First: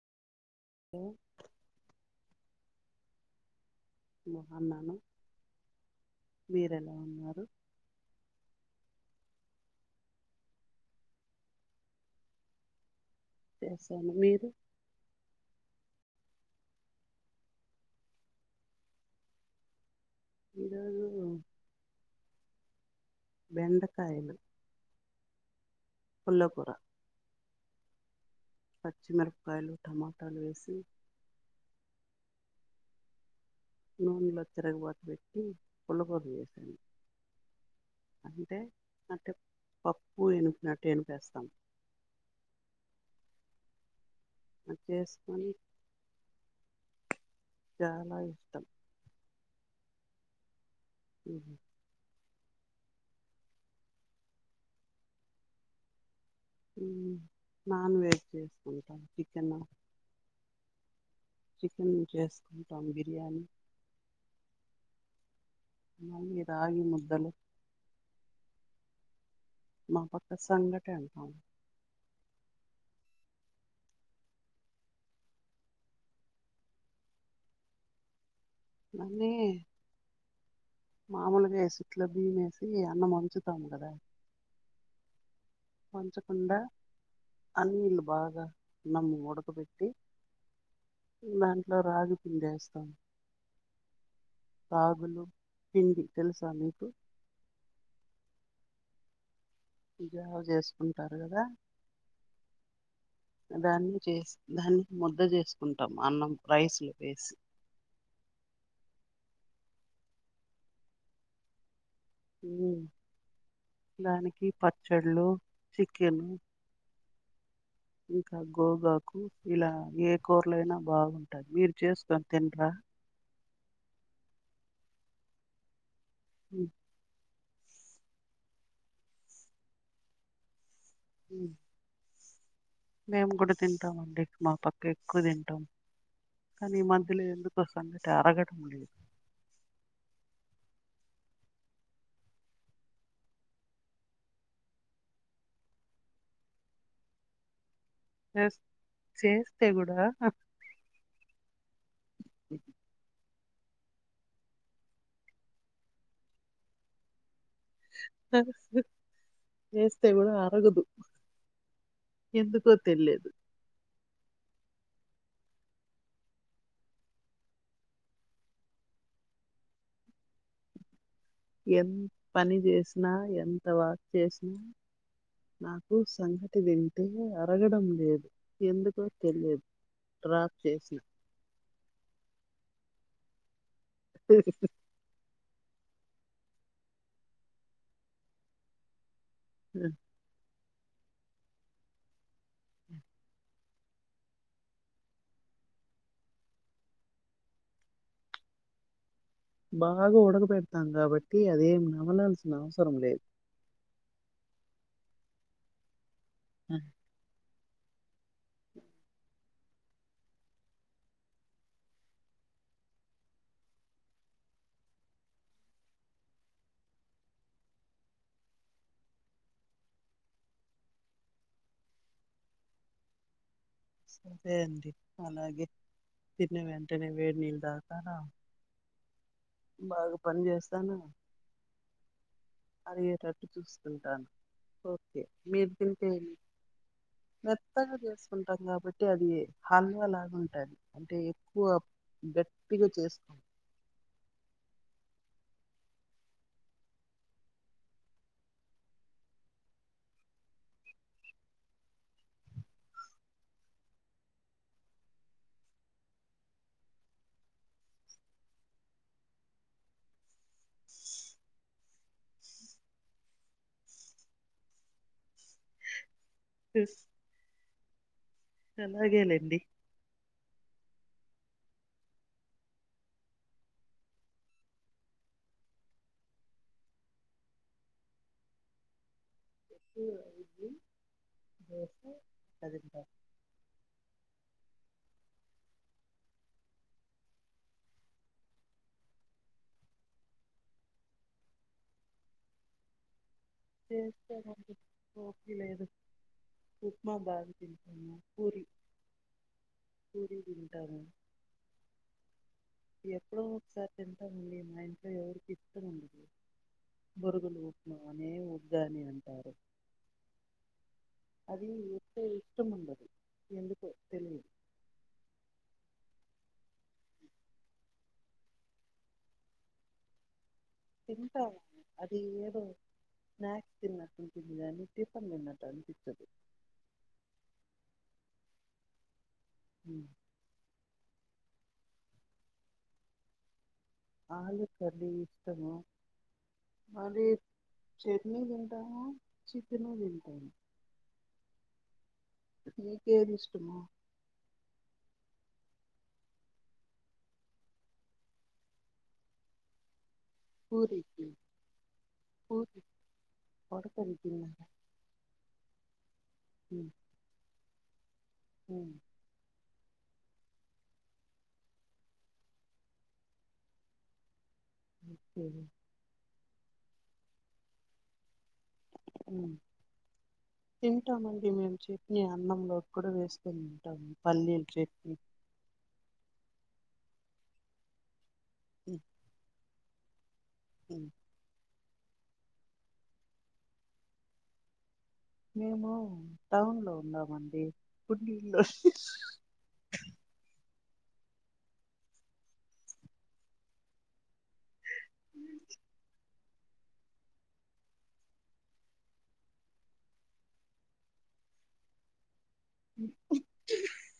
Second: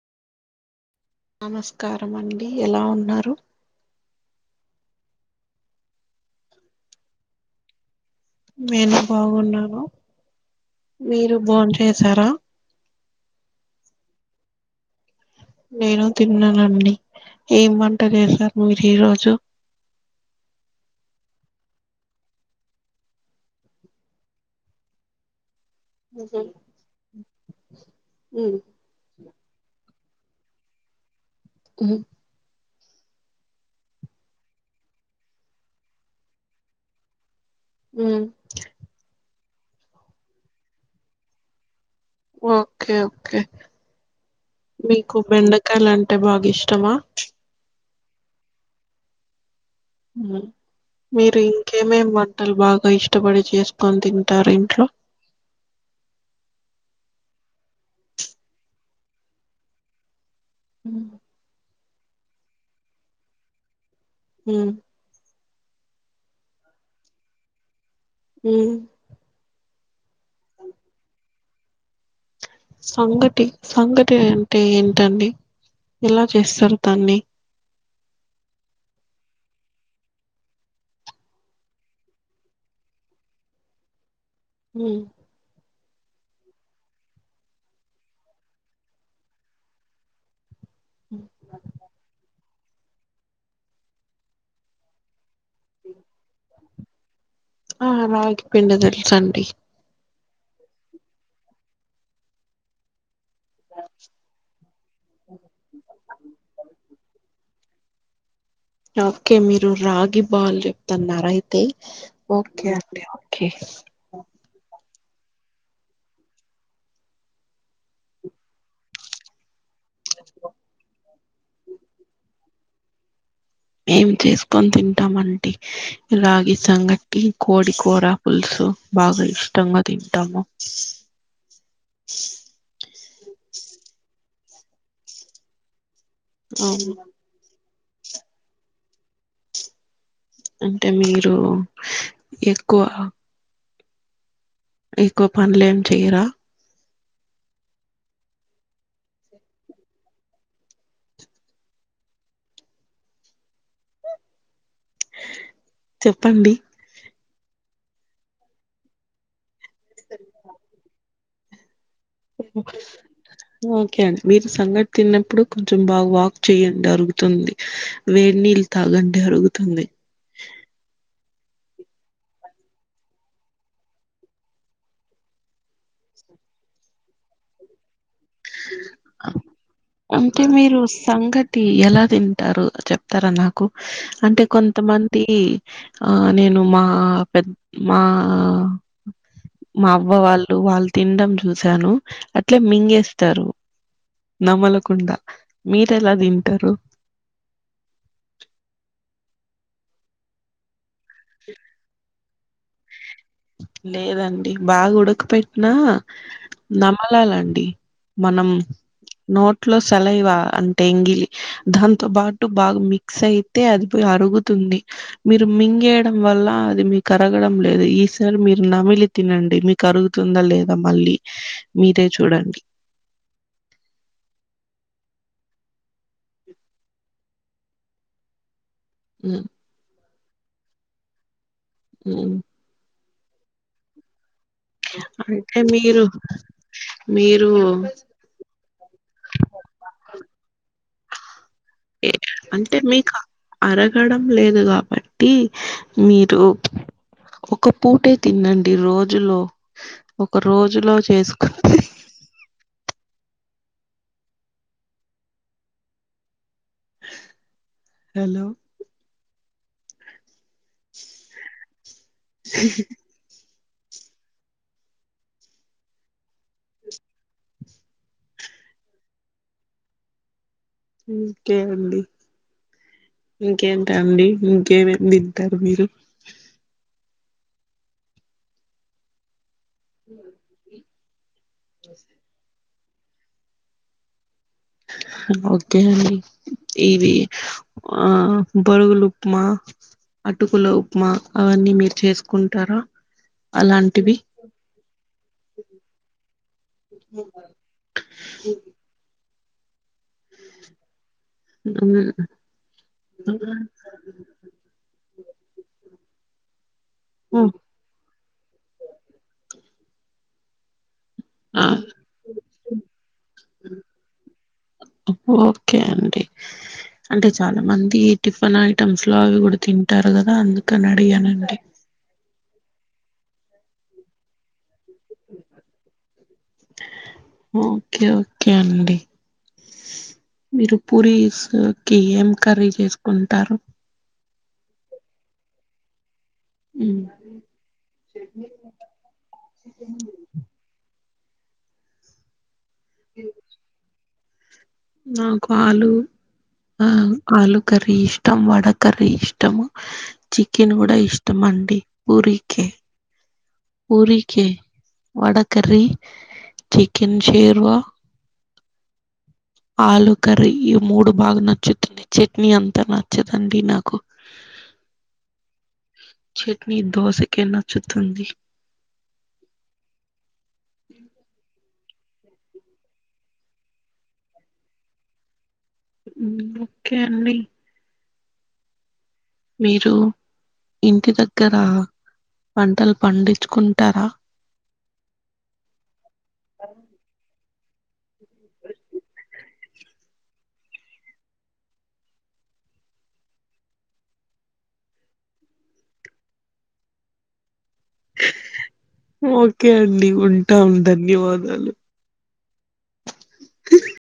Hello నమస్కారం అండి ఎలా ఉన్నారు బాగున్నాము మీరెలా ఉన్నారు నేను బాగున్నాను మీరు బోన్ చేసారా చేసాను మీరు నేను తిన్నానండి ఎం వంట చేసారు మీరు ఈ రోజు ఈ రోజు బెండకయలు ఉంహు పచ్చిమిరపకాయలు టమాటాలు వేసి మ్ నూనెలో తిరగబాత పెట్టి పులగురా చేశాను అంటే అంటే పప్పు ఎనుపినట్టు ఎనిపేస్తాం ఓకే ఓకే అది మీకు చేసుకొని బెండకాయలు అంటే బాగా ఇష్టమా చాలా ఇష్టం మీరు ఉమ్. ఇంకేమేమ్ వన్ వంటలు బాగా ఇష్టపడి చేసుకొని తింటారు ఇంట్లో మ్ నాన్ వెజ్ చేసుకుంటాం చికెన్న మ్ చికెన్ చేసుకుంటాం బిర్యానీ మ్ మళ్ళీ రాగి ముద్దలు మ్ మా పక్క సంగట అంటాం సంగటి సంగటి అంటే ఏంటండి ఎలా చేస్తారు దాన్ని మలే మామూలుగా ఎసిట్లో బిమేసి అన్నం వంచుతాము కదా మ్ పంచకుండా అన్నీ నీళ్ళు బాగా నమ్ ఉడకబెట్టి దాంట్లో రాగి పిండేస్తాం రాగులు పిండి తెలుసా మీకు? ఆ రాగి పిండైతడి సండే జావ చేసుకుంటారు కదా దాన్ని చేసి దాన్ని ముద్ద చేసుకుంటాం అన్నం రైసులో వేసి ఓకే మీరు రాగి బాల్ చెప్తున్నార అయితే ఓకే ఉమ్, అండి ఒకే చళ్ళు చికెన్ ఇంకా గోగాకు ఇలా ఏ కూరలైనా బాగుంటది మీరు చేసుకొని తినరా ఏం చేసుకొని తింటామంటి రాగి ఉమ్, సంగటి కోడి కూర పులుసు బాగా ఇష్టంగా తింటాము ఉ మేము కూడా తింటామండి మా పక్క ఎక్కువ తింటాం కానీ ఈ అవును మధ్యలో ఎందు కో సంగటి అరగడం లేదు అంటే మీరు ఎక్కువ టే ఎక్కువ పనులే ఏం చెయరా చెస్ చేస్తే గూడా చెప్పండి చేస్తే కూడా అరగుదు ఓకే అండి మీరు సంగట్ తిన్నప్పుడు కొంచెం బాగా వాక్ చేయండి అరుగుతుంది, వేడి నీళ్ళు తాగండి అరుగుతుంది. ఎంత పని చేసినా ఎంత వాక్ చేసినా నాకు సంగటి తింటే అరగడం లేదు ఎందుకో తెలియదు అంటే డ్రాప్ మీరు చేసిన సంగటి ఎలా తింటారు చెప్తారా నాకు అంటే కొంతమంది ఆ నేను మా పెద్ద మా మా అవ్వ వాళ్ళు వాళ్ళు తిండం చూశాను అట్లే మింగేస్తారు నమలకుండా మీరెలా తింటరు బాగా ఉడక పెడతాం కాబట్టి అదేం నమలాల్సిన అవసరం లేదు లేదండి బాగా ఉడక పెట్టినా ఆ, నమ్మలాలండి మనం నోట్లో సలైవా అంటే ఎంగిలి దాంతో పాటు బాగా మిక్స్ అయితే అది పో అరుగుతుంది మీరు మింగేయడం వల్ల అది మీకు అరగడం లేదు ఈ స సారీ మీరు నమిలి తినండి మీకు అరుగుతుందా లేదా మళ్ళీ మీరే చూడండి సరే అండి అలాగే తిన్న వెంటేనే వేడి నీళ్లు తాగుతారా ఉ బాగా పని చేస్తానా ఉమ్ అరిగేటట్టు చూస్తుంటాను అంటే మీరు మీరు మెత్తగా చేసుకుంటాం కాబట్టి అది హల్వా లాగా ఉంటుంది అంటే ఎక్కువ అంటే గట్టిగా మీకు చేసుకోం. అరగడం లే కాబట్టి మీరు ఒక పూటే తినండి రోజులో ఒక రోజులో చేసుకుంటె హలో ఉహు ఉ అలాగేలేండి ఇంకేమండి ఇంకేంటండి ఇంకేమేం తింటారు మీరు ఎక్కువ రవ్వ ఇడ్లీ దోసె తింటాను ఓకే అండి ఇవి ఆ బోరుగులుప్మా అటుకులోప్మా అవన్నీ మీరు చేసుకుంటారా అలాంటివి చేస్తానండి ఓపిక లేదు ఉప్మా బాగా తింటాను పూరి పూరి దింటాను ఎప్పుడో ఒకసారి తింటామండి మా ఇంట్లో ఎవరికి ఇష్టం ఉండదు ఉ, బోరుగులు ఉప్మా అనే వద్దని అంటారు ఆ అది ఎక్కువ ఇష్టముండదు ఎందుకో తెలిదు ఓకే అండి అంటే చాలా మంది టిఫిన్ ఐటమ్స్ లో అవి కూడా తింటారు కదా అందు తింటారు అది ఏదో స్నాక్స్ తిన్నట్టుంటుంది గాని ఓకే ఓకే అండి ఉమ్. మీరు పూరిస్ లొకి ఏం కర్రీ చేసుకుంటారు ఆలు కర్రి ఇష్టము ఉమ్, మరి చెట్నీ తింటాము చికెను తింటాము మీకేదిష్టము నాక్ ఆలు ఉమ్ ఆలుూ కర్రి ఇష్టం వడ కర్రి ఇష్టము చికెన్ కూడా పూరీకి ఇష్టం అండి పూరికే పూరి వడకరి ఊరికే తిన్నారా వడ కర్రి చికెన్ షేర్వా ఉ ఆలు కర్రీ ఈ మూడు బాగా నచ్చుతుంది చట్నీ అంత నచ్చదండి నాకు ఓకే చట్నీ దోస కే నచ్చుతుంది తింటామండి మేం చి ఈ అన్నంలో కూడా వేసుకొని తింటాము పల్లీలు చెట్ని ఉమ్ ఓకే అండి ఉ మీరు ఇంటి దగ్గర పంటలు పండించుకుంటారా మేము టౌన్ లో ఉన్నామండి పుండిలో ఉ ఓకే అండి ఉంటాం ధన్యవాదాలు ఉహు